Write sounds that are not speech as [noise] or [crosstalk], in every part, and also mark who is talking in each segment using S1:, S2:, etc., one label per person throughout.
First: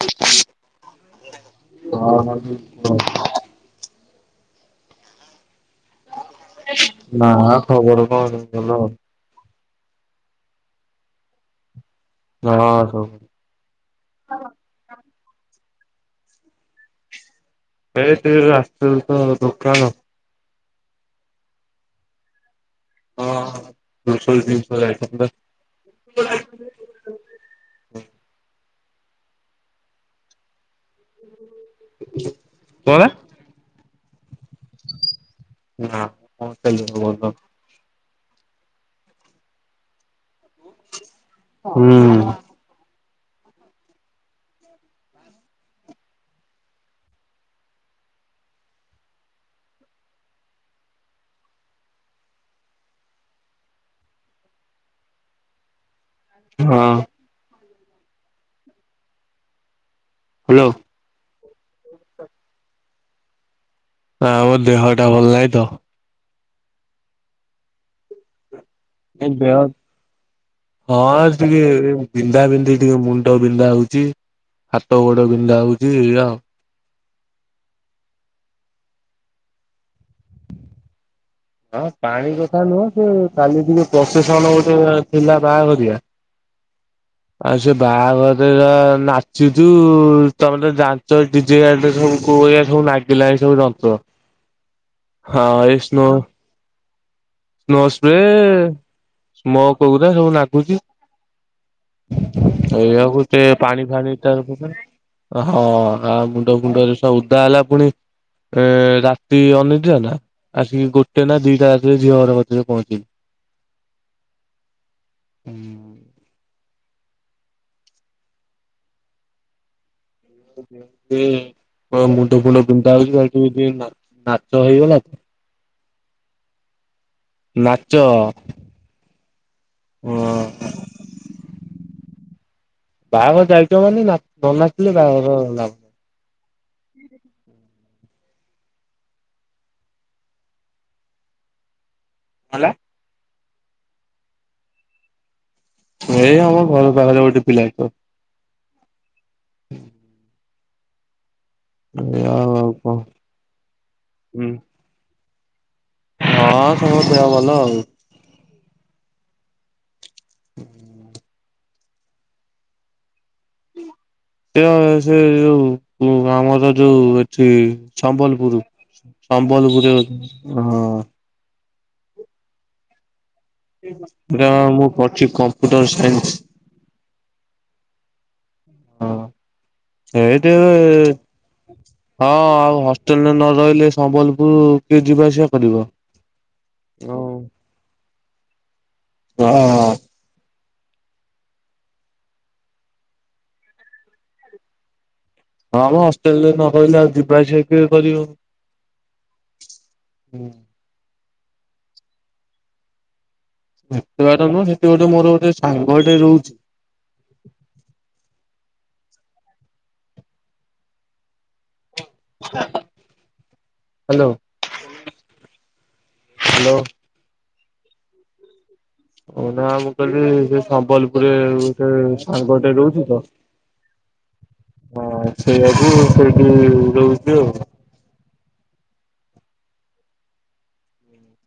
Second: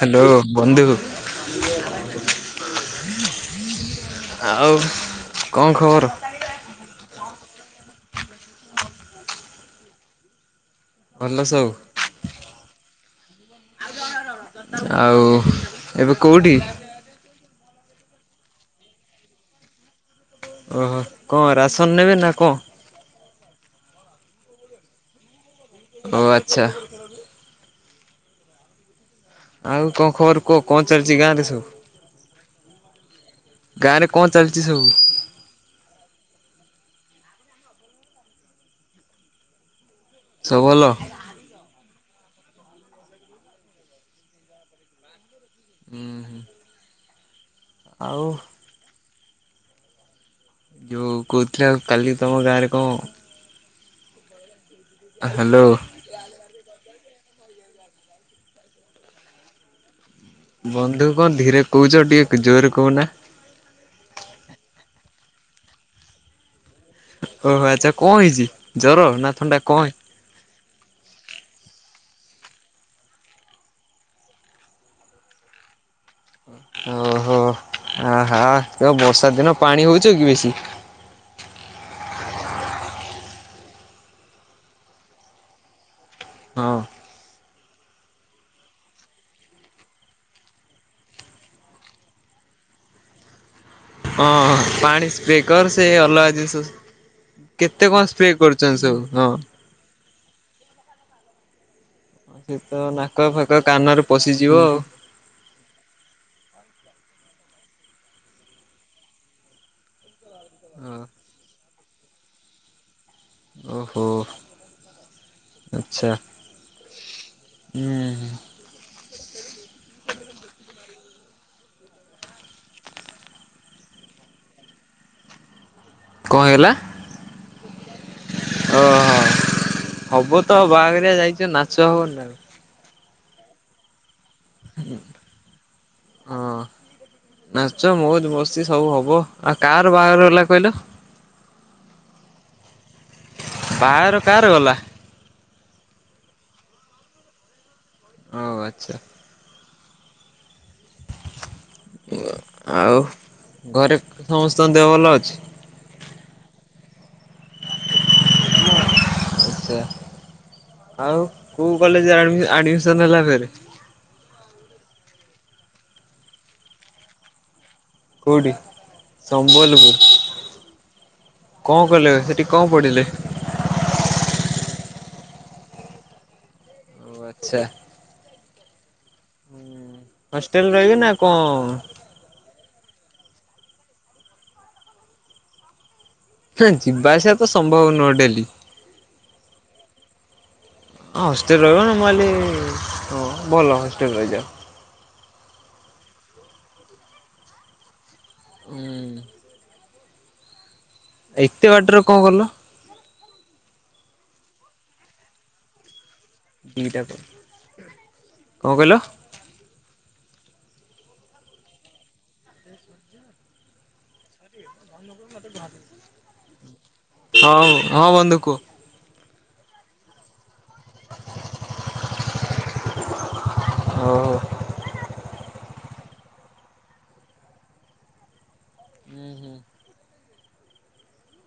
S1: Hello ବନ୍ଧୁ।
S2: ହଁ ବନ୍ଧୁ କୁହ।
S1: ଆଉ କଣ ଖବର?
S2: ନା ଖବର, କଣ ଭଲ।
S1: ଭଲ ସବୁ?
S2: ହଁ ସବୁ
S1: ଆଉ ଏବେ କୋଉଠି?
S2: ଏ ଟିକେ ଆସିଥିଲି ତ ଦୋକାନ।
S1: ଓହୋ କଣ ରାସନ ନେବେ ନା କଣ?
S2: ହଁ ଗ୍ରୋସରି ଜିନିଷ ଯାଇଥାନ୍ତା।
S1: ଓ ଆଚ୍ଛା। ଆଉ କଣ ଖବର କୁହ କଣ ଚାଲିଛି ଗାଁ ରେ ସବୁ?
S2: କଣ?
S1: ଗାଁ ରେ କଣ ଚାଲିଛି ସବୁ?
S2: ନା ବା କଣ ଚାଲିବ ଭଲ।
S1: ସବୁ ଭଲ?
S2: ହଁ।
S1: [unintelligible] ହୁଁ ହୁ। ଆଉ? ଯୋଉ କହୁଥିଲେ ଆ କାଲି ତମ ଗାଁରେ କଣ ହ୍ୟାଲୋ।
S2: ହଁ। ହ୍ୟାଲୋ
S1: ବନ୍ଧୁ କଣ ଧୀରେ କହୁଛ ଟିକେ ଜୋରରେ କହୁନା।
S2: ନାଁ ମ ଆମ ଦେହଟା ଭଲ ନାହିଁ ତ।
S1: ଓହୋ ଆଚ୍ଛା କଣ ହେଇଛି ଜର
S2: ଏ
S1: ନା
S2: ଦେହ
S1: ଥଣ୍ଡା କଣ?
S2: ହଁ ଟିକେ ବିନ୍ଧା ବିନ୍ଧି ଟିକେ ମୁଣ୍ଡ ବିନ୍ଧା ହଉଛି। ହାତ ଗୋଡ ବିନ୍ଧା ହଉଛି ଏଇଆ ଆଉ।
S1: ଓହୋ ଆହା ତ ବର୍ଷା ଦିନ ପାଣି ହଉଛ କି ବେଶୀ?
S2: ହଁ ପାଣି କଥା ନୁହଁ ସେ କାଲି ଟିକେ ପ୍ରସେସନ ଗୋଟେ ଥିଲା ବାହାଘରିଆ।
S1: ହଁ।
S2: ଆଉ ସେ ବାହାଘର ରେ ଯା ନାଚିଛୁ ତମେ ତ ଜାଣିଚ। ଡିଜେ ଗାଡି ରେ ସବୁ କୋଉ ଭଳିଆ ସବୁ ଲାଗିଲାଣି ସବୁ ଯନ୍ତ୍ର।
S1: ହଁ ପାଣି ସ୍ପ୍ରେ
S2: ହଁ
S1: କର
S2: ଏଇ
S1: ସେ
S2: ସ୍ନୋ
S1: ଅଲଗା ଜିନିଷ ସ
S2: ସ୍ନୋ
S1: କେତେ କଣ ସ୍ପ୍ରେ କରୁଛନ୍ତି ସବୁ ହଁ।
S2: କୋଉ ଗୁରା ସବୁ ଲାଗୁଛି।
S1: ସେ ତ ନାକ ଫାକ କାନରେ ପଶିଯିବ ଆଉ
S2: [unintelligible] ଓ ହ ଆଉ ମୁଣ୍ଡ ଫୁଣ୍ଡରୁ ସବୁ ଉଦା ହେଲା ପୁଣି। ଏ ରାତି ଅନିଦ୍ରା ନା ଆସିକି ଗୋଟେ ନା ଦିଟା ରାତିରେ ଝିଅ ଘର କତିରେ ପହଞ୍ଚିଲୁ।
S1: ଓହୋ ଆଚ୍ଛା। ଉଁ ହୁଁ।
S2: ଏ ଓମୁଣ୍ଡ ଫୁଣ୍ଡ ପିନ୍ଧା ହଉଛି ଭାଇ ଟିକେ ଯୋଉ ନାଚ ନାଚ ହେଇଗଲା ତ।
S1: କଁ ହେଇ ଗଲା।
S2: ନାଚ।
S1: ଓହୋ ହବ
S2: ହଁ
S1: ତ ବାହାଘରିଆ ଯାଇଛ ନାଚ ହବନି ଆଉ।
S2: ବାହାଘର ଯାଇଛ ମାନେ ନା ନ ନାଚିଲେ ବାହାଘର ନାଇଁ।
S1: ଅଁ। ନାଚ ମଉଜ ମସ୍ତି ସବୁ ହବ ଆଉ କାହାର ବାହାଘର ହେଲା କହିଲ।
S2: ହେଲା।
S1: ବାହାଘର କାହାର ଗଲା।
S2: ଏଇ ଆମ ଘର ପାଖରେ ଗୋଟେ ପିଲା ର।
S1: ଓ ଆଚ୍ଛା।
S2: ହୁଁ।
S1: ଆଉ ଘରେ
S2: ହୁଁ।
S1: ସମସ୍ତଙ୍କ ଦେହ ଭଲ ଅଛି।
S2: ହଁ ସବୁ ଦେହ ଭଲ ଆଉ।
S1: ଆଛା ଆଉ। କୋଉ କଲେଜରେ ଆଡ଼ମିସ ଆଡିମିସନ ହେଲା ଫେରେ।
S2: ସିଏ ସିଏ ଯୋଉ ଆମର ଯୋଉ ଏ ସେ
S1: କୋଉଠି?
S2: ସମ୍ବଲପୁର ସମ୍ବଲପୁରରେ ହଁ।
S1: କଁ କଲେ ସେଠି କଁ ପଢିଲେ।
S2: ଯା ହଉ ମୁଁ ପଢଛି କମ୍ପ୍ୟୁଟର ସାଇନ୍ସ।
S1: ଓ ଆଚ୍ଛା।
S2: ହଁ
S1: ହଷ୍ଟେଲ
S2: ସେଇଥେରେ।
S1: ରହିବେ ନା କଣ?
S2: ହଁ ଆଉ ହଷ୍ଟେଲରେ ନ ରହିଲେ ସମ୍ବଲପୁରୁ କିଏ ଯିବା ଆସିବା କରିବ।
S1: ହେ
S2: ହଁ
S1: ଯିବା ଆସିବା ତ ସମ୍ଭବ ନୁହେଁ ଡେଲି।
S2: [unintelligible]
S1: ହଁ ହଷ୍ଟେଲରେ ରହିବ ନା ମୁଁ ଭାବିଲି ହଁ ଭଲ ହଷ୍ଟେଲ ରହି ଯାଅ।
S2: ହଁ ମ ହଷ୍ଟେଲ ରେ ନ ରହିଲେ ଆଉ ଯିବାସିବା କିଏ କରିବ।
S1: ଉଁ।
S2: ହୁଁ।
S1: ଏତେ ବାଟରେ କଁ କଲ।
S2: ଏତେ ବାଟ ନୁହଁ ସେଠି ଗୋଟେ ମୋର ଗୋଟେ ସାଙ୍ଗ ଟେ ରହୁଛି।
S1: କଁ କହିଲ।
S2: ହାଲୋ।
S1: [unintelligible]
S2: ହାଲୋ।
S1: ହଁ ବ ହଁ ବନ୍ଧୁ କୁହ?
S2: ହଉ ନା ମୁଁ କହିଲି ସିଏ ସମ୍ବଲପୁରରେ ଗୋଟେ ସାଙ୍ଗଟେ ରହୁଚି ତ
S1: ଓହୋ
S2: ହଁ ସେଇଆକୁୁ ସେଇଠି ରହୁଚି ଆଉ।
S1: ଉଁ ହୁଁ।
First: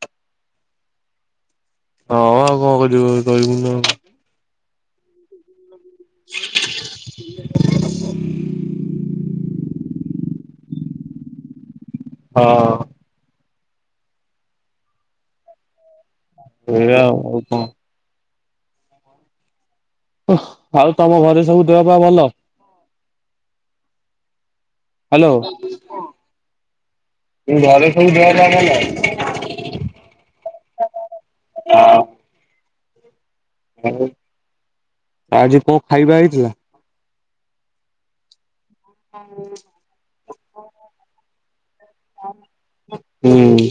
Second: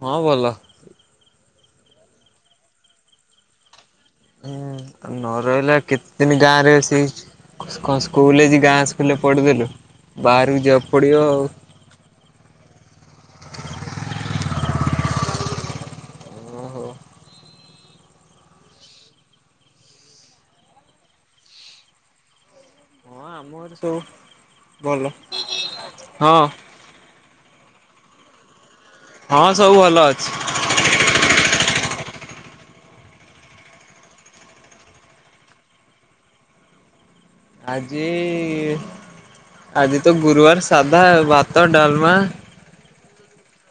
S1: ହଁ ଭଲ।
S2: ହଁ ଆଉ କଣ କରିବୁ ରହିବୁନୁ ଆଉ।
S1: ହୁଁ ନ ରହିଲେ ଆଉ କେତେ ଦିନି ଗାଁ ରେ ଏସି ଖସ ଖସ ସ୍କୁଲ ହେଇଚି ଗାଁ ସ୍କୁଲରେ ପଢ଼ିଦେଲୁ ବାହାରକୁ ଯିବାକୁ ପଡ଼ିବ ଆଉ।
S2: ହଁ।
S1: ଓହୋ
S2: ଏଇରା ଆଉ ଆଉ କଣ? ଓଃ ଆଉ ତମ ଘରେ ସବୁ ଦେହ ପା ଭଲ?
S1: ମୋର ସବୁ ଭଲ
S2: ହାଲୋ
S1: ହଁ।
S2: କିନ୍ତୁ ଘରେ ସବୁ ଦେହ ପା ଭଲ?
S1: ହଁ ସବୁ ଭଲ ଅଛି।
S2: ହଁ। ଆଉ ଆଜି କଣ ଖାଇବା ହେଇଥିଲା?
S1: ଆଜି ଇ ଇ
S2: ହଁ।
S1: ଆଜି ତ ଗୁରୁବାରେ ସାଧା ଭାତ, ଡାଲମା
S2: ହୁଁ।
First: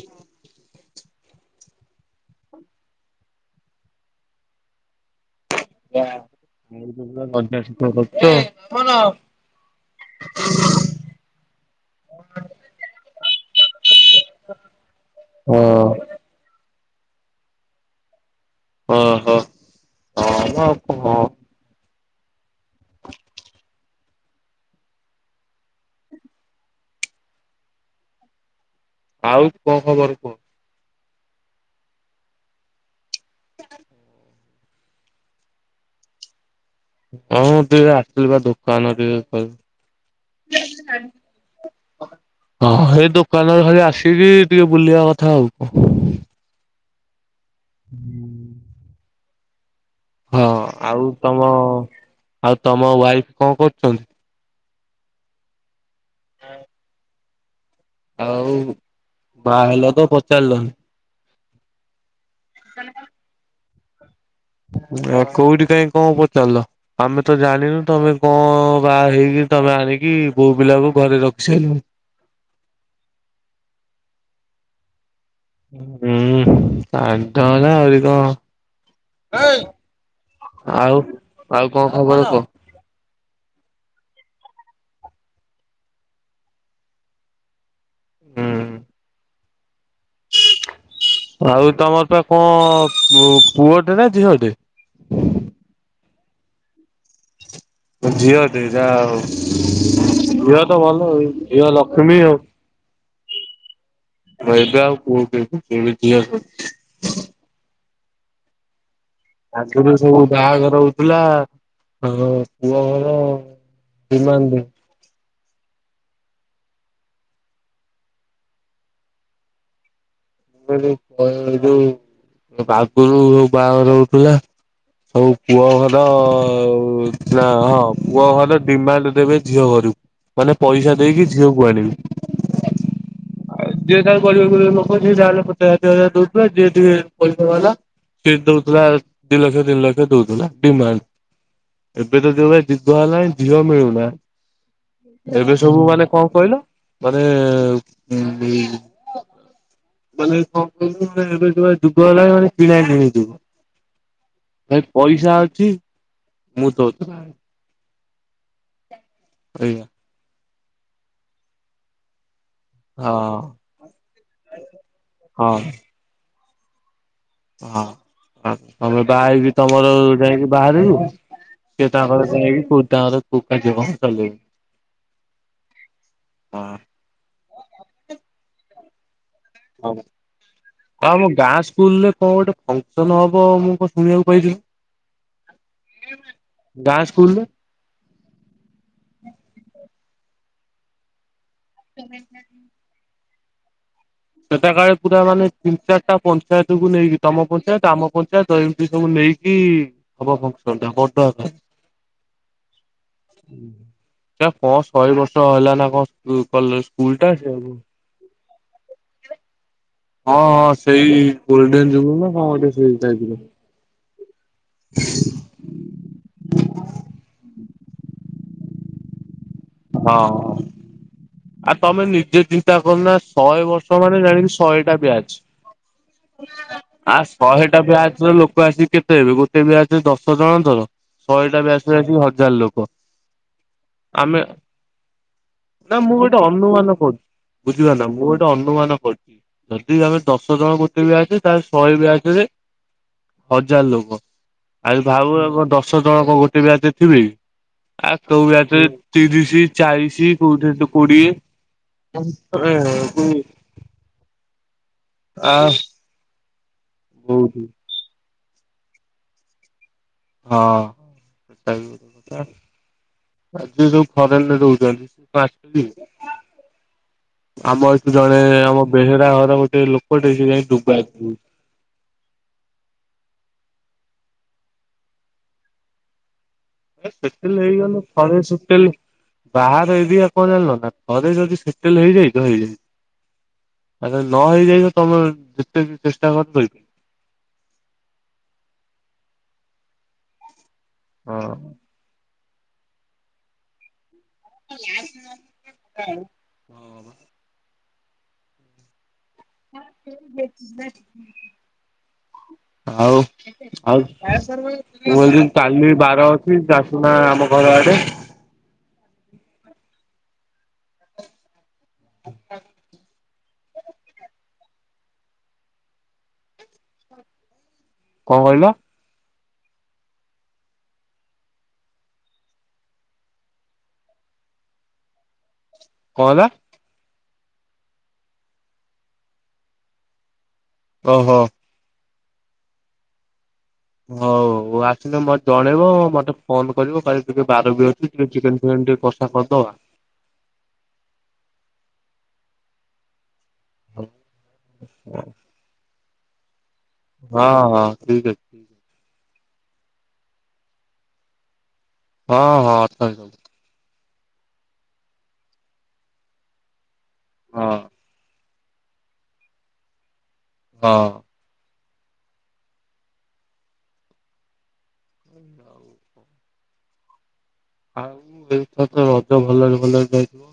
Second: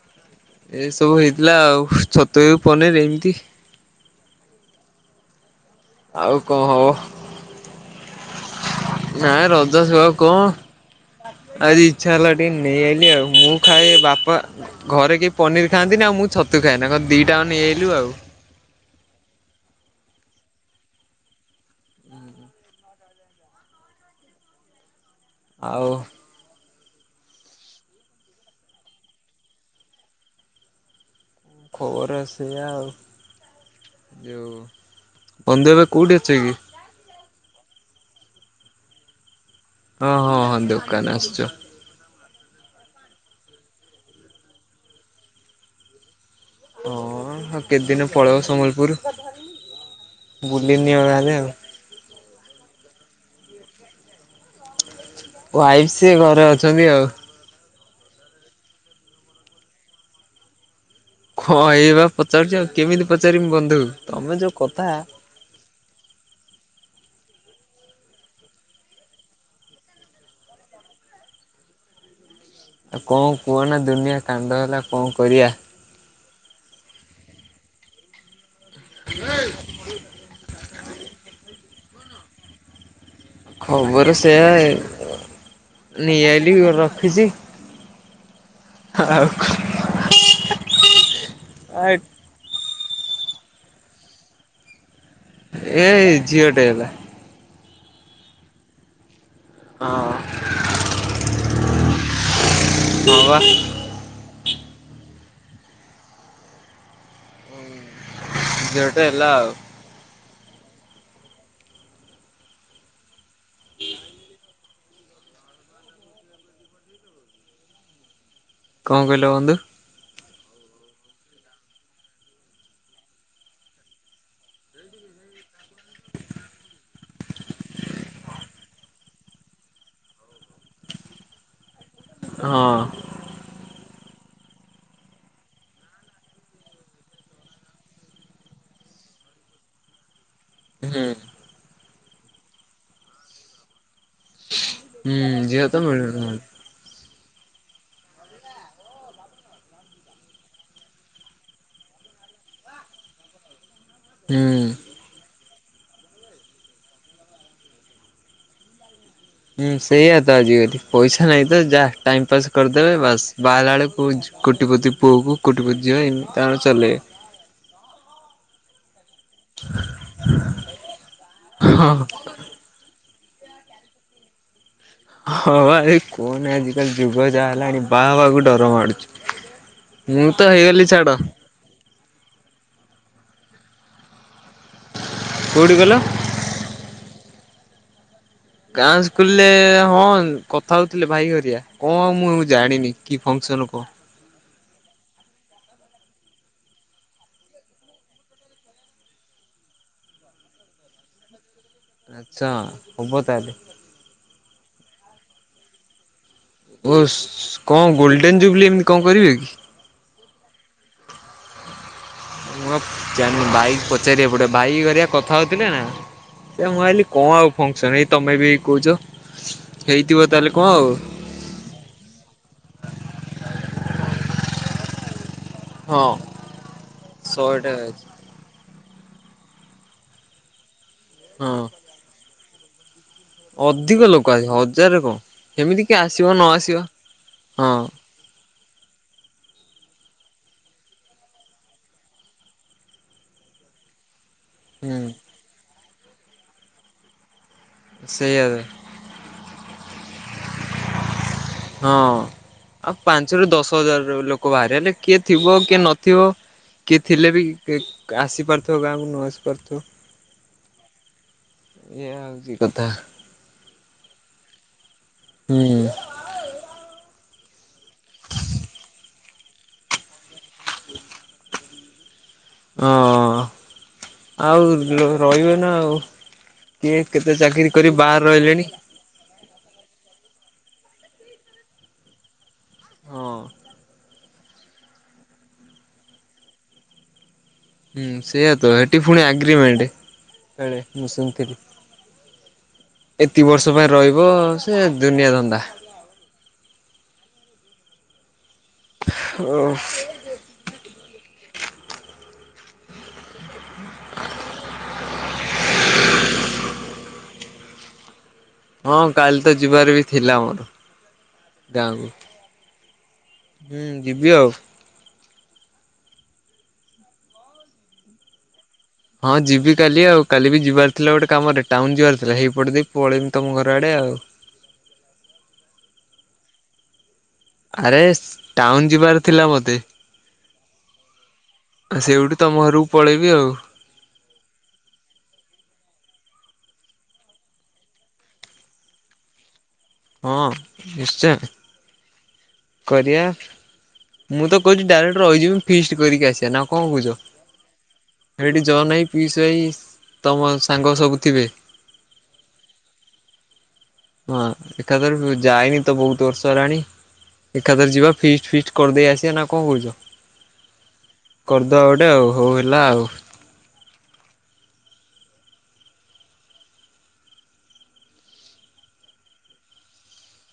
S1: ଏସବୁ ହେଇଥିଲା ଆଉ ଛତୁୁ ହେଉ ପନିରି ଏମିତି।
S2: ହଁ
S1: ଆଉ କଣ ହବ? ନାଁ ରଜ ସକାଳୁ କଣ ଆଜି ଇଚ୍ଛା ହେଲା ଟିକେ ନେଇ ଆଇଲି ଆଉ ମୁଁ ଖାଏ ବାପ ପା ଘରେ କେହି ପନିର ଖାଆନ୍ତିନି ଆଉ ମୁଁ ଛତୁ ଖାଏନା ଘରେ ଦିଇଟା ଯାଙ୍କ ନେଇଆଇଲୁ ଆଉ।
S2: ଓହୋ ହଁ ମ ଆଉ କଣ?
S1: ଆଉ
S2: ଆଉ କଣ ଖବର କୁହ?
S1: ଖବର ସେଇଆ ଆଉ ଯୋଉ ବନ୍ଧୁ ଏବେ କୋଉଠି ଅଛ କି?
S2: ହଁ ମୁଁ ଟିକେ ଆସଥିଲି ବା ଦୋକାନ ଟିକେ କହି
S1: ହଁ ହଁ ହଁ ଦୋକାନ ଆସଚ।
S2: ହଁ ହେଇ ଦୋକାନରେ ଖାଲି ଆସିକି ଟିକେ ବୁଲିବା କଥା ଆଉ।
S1: ହଁ କେତେ ଦିନେ ପଲେଇବ ସମ୍ବଲପୁରୁ?
S2: ହଁ ଆଉ ତମ ଆଉ ତମ ୱାଇଫ୍ କଣ କରୁଚନ୍ତି?
S1: ୱାଇଫ୍ ସିଏ ଘରେ ଅଛନ୍ତି ଆଉ।
S2: ଆଉ ବାହା ହେଲ ତ ପଚାରଲନି।
S1: ହଁ ଏଇ ବା ପଚାରୁଚି ଆଉ କେମିତି ପଚାରିମି ବନ୍ଧୁ ତମେ ଯୋଉ କଥା
S2: ଆ
S1: ଆଉ
S2: କୋଉଠି କାଇଁ କଣ ପଚାରଲ? ଆମେ ତ ଜାଣିନୁ ତମେ କଣ ବାହା ହେଇକି ତମେ ଆଣିକି ବୋହୁ ପିଲାକୁ ଘରେ ରଖି ସାଇଲଣି।
S1: ଆଉ କଣ କୁହନା ଦୁନିଆ କାଣ୍ଡ ହେଲା କଣ କରିବା।
S2: ହୁଁ କାଣ୍ଡ ହେଲା ଆହୁରି କଣ? ଆଉ ଆଉ କଣ ଖବର କୁହ?
S1: ଖବର ସେୟା ଏ ନେଇଆଇଲି ରଖିଚି।
S2: ହୁଁ
S1: ହଁ ଆଉ
S2: ଆଉ ତମର ପା କଣ ପୁଅଟେ ନା ଝିଅ ଟେ?
S1: ଏଇ ଝିଅଟେ ହେଲା।
S2: ଝିଅଟେ ଯା ହଉ
S1: ହଁ
S2: ଝିଅ ତ ଭଲ ଝିଅ ଲକ୍ଷ୍ମୀ ଆଉ।
S1: ହବା।
S2: ଭାଇବେ ଆଉ ପୁଅ କଣ କେବେ ଯି [unintelligible]
S1: ଝିଅ ଟେ ହେଲା ଆଉ।
S2: ଆଗ ରୁ ସବୁ ବାହାଘର ହଉଥିଲା ତାଙ୍କ ପୁଅ ଘର ଦିମାଣ୍ଡିଂ।
S1: କଣ କହିଲ ବନ୍ଧୁ?
S2: ଯୋଉ ବାହା ଘର ଆଗରୁ ଯୋଉ ବାହାଘର ରହୁଥିଲା ହଉ ପୁଅ ଘର ନା ହଁ ପୁଅ ଘର ଡିମାଣ୍ଡ ଦେବେ ଝିଅ ଘରକୁ। ମାନେ ପଇସା ଦେଇକି ଝିଅକୁ ଆଣିବେ।
S1: ହଁ।
S2: ଆଉ ଯିଏ ତା ଲୋକ ଯିଏ ଯାହାହେଲେ ପଚାଷ ଷାଠିଏ ହଜାର ଦେଉଥିଲା ଯିଏ ଟ ପରଲା ସିଏ ଦଉଥିଲା ଦି ଲକ୍ଷ ତିନି ଲକ୍ଷ ଦଉଥିଲା।
S1: ହୁଁ
S2: ଏବେ ତ ଯେଉଁ ଭଳିଆ ଯୁଗ ହେଲାଣି ଝିଅ ମିଳୁନାହନ୍ତି।
S1: ହୁଁ
S2: ଏବେ
S1: ଝିଅ ତ
S2: ସବୁ ମାନେ କଣ
S1: ମିଳୁନି
S2: କହିଲ ମାନେ ଉ ମାନେ କଣ କହିଲୁ ଏବେ ଯୁ ଯୁଗ ହେଲା ମାନେ କିଣା କିଣି ଯୁ
S1: ହୁଁ।
S2: ଭ ପଇସା ଅଛି ମୁଁ ଦଉଥିଲି
S1: ହୁଁ
S2: ଏଇଆ
S1: ସେଇଆ ତ ଆଜିକାଲି ପଇସା ନାଇଁ ତ ଯାହା ଟାଇମ ପାସ୍ କରିଦେବେ ବାସ୍
S2: ହଁ
S1: ବାହାରିଲା ବେଳେ କେ କୋଟିପତି ପୁଅକୁ
S2: ହଁ
S1: କୋଟିପତି ଯିବ ଏମିତି ତାଙ୍କ ଚଲେଇବେ।
S2: ହଁ ତମେ ବାହା ତମର ଯାଇକି ବାହାରିବୁ ସେ
S1: ହଁ।
S2: ତାଙ୍କରେ ଯାଇକି କୋଉ ତାଙ୍କରେ କଉ କାର୍ଯ୍ୟ କଣ ଚଲେଇବ।
S1: ହଁ ବା ଏ କୁହନି
S2: ହଁ।
S1: ଆଜିିକାଲି ଯୁଗ ଯାହା ହେଲାଣି ବାହା ହେବାକୁ ଡର ମାଡୁଛି।
S2: ହଁ
S1: ମୁଁ ତ ହେଇଗଲି ଛାଡ
S2: ହଉ ମୋ ଗାଁ ସ୍କୁଲରେ କଣ ଗୋଟେ ଫଙ୍କସନ ହବ ମୁଁ କଣ ଶୁଣିବାକୁ ପାଇଥିଲି।
S1: କୋଉଠି କହିଲ?
S2: ଗାଁ ସ୍କୁଲରେ।
S1: ଗାଁ ସ୍କୁଲରେ ହଁ କଥା ହଉଥିଲେ ଭାଇ ହରିଆ କଣ ମୁଁ ଜାଣିନି। କି ଫଙ୍କସନ୍ କହ?
S2: ସେଟା କଳେ ପୁରା ମାନେ ତିନି ଚାରିଟା ପଞ୍ଚାୟତକୁୁ ନେଇକି ତମ ପଞ୍ଚାୟତ ଆମ ପଞ୍ଚାୟତ ଦ ସବୁ ନେଇକି କି ହବ [unintelligible]
S1: ଆଚ୍ଛା ହବ ତାହେଲେ।
S2: ଆ କଣ ଶହେ ବର୍ଷ ହେଲା ନା କଣ ସ୍କୁଲ ଟା ଏବେ?
S1: ଯୁବୁଲି ଏମିତି କଣ କରିବେ କି?
S2: ହଁ ହଁ ସେଇ ଗୋଲଡେନ୍ ଯୁବଲି।
S1: ମୁଁ ଜ ବାଇକ ପ [unintelligible] ପଚାରି ବାକୁ ପଡିବ ଭାଇ ହେରିକା କଥା ହଉଥିଲେ ନା ସେ ମୁଁ ଭାବିଲି କଣ ଆଉ ଫକ୍ସନ ଏଇ ତମେ ବି କହୁଛ। ହେଇଥିବ ତାହେଲେ କଣ ଆଉ
S2: ହଁ। ଆଉ ତମେ ନିଜେ ଚିନ୍ତା କରୁନା ଶହେ ବର୍ଷ ମାନେ ଜାଣିକି ଶହେ ଟା ବ୍ୟାଜ।
S1: ହଁ
S2: ଆ ଶହେ
S1: ଶହେଟା
S2: ଟା
S1: ଅଛି
S2: ବ୍ୟାଚର ଲୋକ ଆସି କେତେ ତେ ଗୋଟେ ବି ଆସିବେ ଦଶ ଜଣ ତର
S1: ହଁ
S2: ଶହେଟା ବି ଆସିବେ ହଜାର ଲୋକ।
S1: ଅଧିକ ଲୋକ
S2: ଆମେ
S1: ଆସିବେ ହଜାର କଣ। ସେମିତି
S2: ନା
S1: କିଏ
S2: ମୁଁ
S1: ଆସିବ
S2: ଗୋଟେ
S1: ନ ଆସିବ
S2: ଅନୁମାନ କହୁଛି
S1: ହଁ
S2: ବୁଝିଲ ନାଁ ମୁଁ ଗେ ଅନୁମାନ କରୁଛି ଯଦି ଆମେ ଦଶ ଜଣ ଗୋଟେ ବିହାଜେ ତାହେଲେ ଶହେ ବି ଆସରେ ହଜାର ଲୋକ ଆଉ
S1: ହୁଁ
S2: ଭାବୁ ଆମ ଦଶ ଜଣଙ୍କ ଗୋଟେ ବ୍ୟାଚରେ ଥିବି ଆ
S1: ସେଇଆ
S2: କୋଉ
S1: ତ
S2: ବ୍ୟାରେ ତିରିଶ ଚାଳିଶି କୋଉଠି କୋଡ଼ିଏ
S1: ହଁ ଆଉ ପାଞ୍ଚରୁ ଦଶ ଦଶ ହଜାର ଲୋକ ବାହାରି ହେଲେ କିଏ ଥିବ କିଏ ନଥିବ କିଏ ଥିଲେ ବି ଆସିପାରୁଥିବ ଗାଁକୁ ନ ଆସିପାରୁଥିବ
S2: ହଁ ସେଟାବି ଗୋଟେ
S1: ଏଇଆ ହଉଛି
S2: କଥା ଆଜି ଯୋଉ ଫରେନରେ
S1: ହୁଁ
S2: ରହୁଛନ୍ତି। [unintelligible] ଆମ ଏଠୁ ଜଣେ ଆମ ବେହେରା ଘର ଗୋଟେ ଲୋକଟେ ସେ ଯାଇ ଡୁବା [unintelligible]
S1: ହଁ ଆଉ ରହିବେ ନା ଆଉ କିଏ କେତେ
S2: ସେଟେଲ୍
S1: ଚାକିରି କରି
S2: ହେଇଗଲେ
S1: ବାହ
S2: ଥରେ
S1: ରହିଲେଣି।
S2: ସେଟେଲ୍ ବାହାର ଏବେ ଆଉ କଣ ଜାଣିଲ ନା ଥରେ ଯଦି ସେଟଲ ହେଇଯାଇ ତ ହେଇଯାଇଛି
S1: ହଁ।
S2: ଆ ନ ହେଇଯାଇବ ତମେ ଚେଷ୍ଟା କରି ରହିବ।
S1: ହୁଁ ସେଇଆ ତ ସେଠି ପୁଣି ଆଗ୍ରିମେଣ୍ଟ କଳେ ମୁଁ
S2: ହଁ
S1: ଶୁଣିଥିଲି। ଏତି ବର୍ଷ ପାଇଁ ରହିବ ସେ ଦୁନିଆ ଧନ୍ଦା
S2: ହଁ
S1: ଓ
S2: ଆଉ ଆଉ କଛ କାଲି ବାର ଅଛି ଆସୁନା ଆମ ଘର ଆଡ଼େ।
S1: ହଁ କାଲି ତ ଯିବାର ବି ଥିଲା ମୋର ଗାଁକୁ। ହୁଁ ଯିବି ଆଉ।
S2: କଣ କହିଲ?
S1: ହଁ ଯିବି କାଲି ଆଉ କାଲି ବି ଯିବାର ଥିଲା ଗୋଟେ କାମରେ ଟାଉନ ଯିବାର ଥିଲା ହେଇପଟେ ଦେଇ ପଳେଇମି ତମ ଘର ଆଡ଼େ ଆଉ।
S2: କଣ ହେଲା?
S1: ଆରେ ଟାଉନ ଯିବାର ଥିଲା ମୋତେ।
S2: ଓହୋ
S1: ଆ ସେଇଠି ତମ ଘରକୁ ପଳେଇବି ଆଉ।
S2: ହଉ ଆସିଲେ ମୋତେ ଜଣେଇବ ମତେ ଫୋନ କରିବ କାଲି ଟିକେ ବାର ବି ଅଛି ଟିକେ ଚିକେନ ଫିକନ୍ ଟିକେ କସା କରିଦବା।
S1: ହଁ ନିଶ୍ଚୟ। କରିବା
S2: ହଁ
S1: ମୁଁ ତ କହୁଛି ଡାଇରେକ୍ଟ ରହିଛି ଫିଷ୍ଟ କରିକି ଆସିବା ନା କଣ କହୁଛ।
S2: ହଁ ହଁ ଠିକ୍ ଅଛି।
S1: ଏଇଠି ଜନ୍ ଭାଇ ପିୟୁଷ ଭାଇ ତମ ସାଙ୍ଗ ସବୁ ଥିବେ।
S2: ହଁ ହଁ ଅଛନ୍ତି ସବୁ।
S1: ହଁ ଏକାଥରେ ଯାଇନି ତ ବହୁତ ବର୍ଷ ହେଲାଣି
S2: ହଁ
S1: ଏକାଥରେ ଯିବା ଫିଷ୍ଟ ଫିଷ୍ଟ କରିଦେଇ ଆସିବା ନା କଣ କହୁଛ?
S2: ହଁ
S1: କରିଦେବା ଗୋଟେ ଆଉ ହଉ ହେଲା ଆଉ।
S2: ହ ହଉ। ଆଉ ଏଇଥ ତ ରଜ ଭଲରେ ଭଲରେ ଯାଇଥିବ।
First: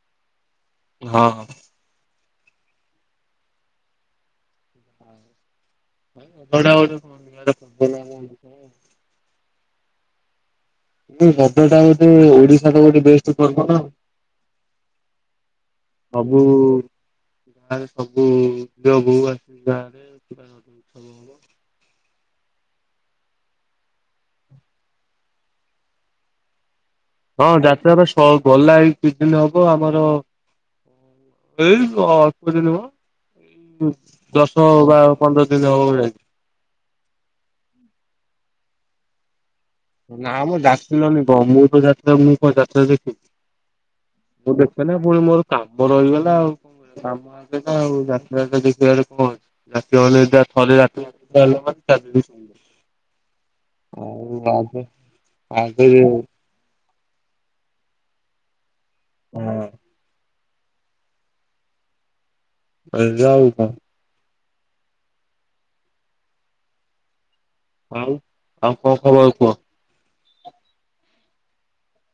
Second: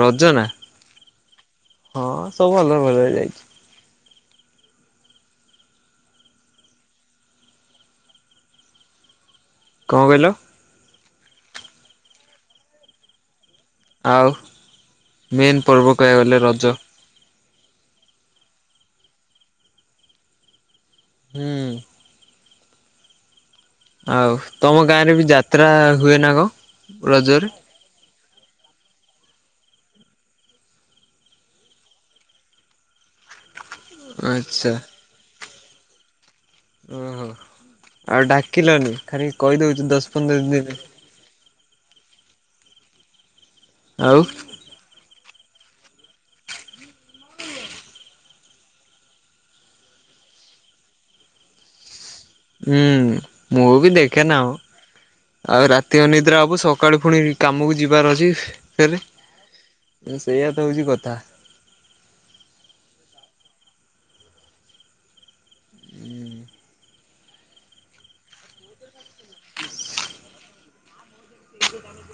S1: ରଜ ନା
S2: ହଁ ହଁ
S1: ହଁ ସବୁ ଭଲରେ ଭଲରେ ଯାଇଛି।
S2: ହଁ ବ [unintelligible]
S1: କଣ କହିଲ?
S2: ମଦ ଟା ହଉଛି ଓଡିଶାର ଗୋଟେ ବେଷ୍ଟ ପର୍ବ ନା
S1: ଆଉ ମେନ୍ ପର୍ବ କହିବାକୁ
S2: ସବୁ
S1: ଗଲେ ରଜ।
S2: ଗାଁରେ ସବୁ ଝିଅ ବୋଉ ଆସ ଗାଁ ରେ ହ ହ [unintelligible]
S1: ହୁଁ। ଆଉ ତମ ଗାଁରେ ବି ଯାତ୍ରା ହୁଏ ନା କଣ?
S2: ହଁ
S1: ରଜରେ
S2: ଯାତ୍ରା ଗଲା କିଛି ଦିନ ହବ ଆମର ଏଇ ଅଳ୍ପ ଦିନ ହ ଏଇ ଦଶ
S1: ଆଚ୍ଛା
S2: ବା ପନ୍ଦର ଦିନ ହବ ଯାଇଛି।
S1: ଓହୋ ଆଉ ଡାକିଲନି ଖାଲି କହିଦଉଛନ୍ତି ତ
S2: ନା ମୁଁ ଡ଼ାକିଲନି କ ମୁଁ ତ ଯାତ୍ରା ମୁଁ କଣ ଯାତ୍ରା ଦେଖି
S1: ଆଉ
S2: ମୁଁ ଦେ କଁ ନା ପୁଣି ମୋର କାମ ରହିଗଲା ଆଉ କଣ କହ କାମ ଆସଲା ଆଉ ଯାତ୍ରା ଯାତା ଦେଖିବା କଣ ଅଛି। ରାତି ଥରେ ରାତି [unintelligible]
S1: ହୁଁ ମୁଁ ବି ଦେଖେ ନା ଆଉ ଆଉ ରାତି
S2: ଆଗରେ
S1: ଅନ
S2: ହଁ
S1: ନିଦ୍ରା ଆବ ସକା ସକାଳୁ ପୁଣି କାମକୁ ଯିବାର ଅଛି ଫେରେ ସେଇଆ ତ ହେଉଛି କଥା।
S2: ଆ ଯାଉ କଣ [unintelligible] ହଉ ଆଉ କଣ ଖବର କୁହ?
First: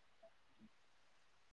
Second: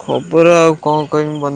S1: ଖବର ଆଉ କଣ କହିବି ବନ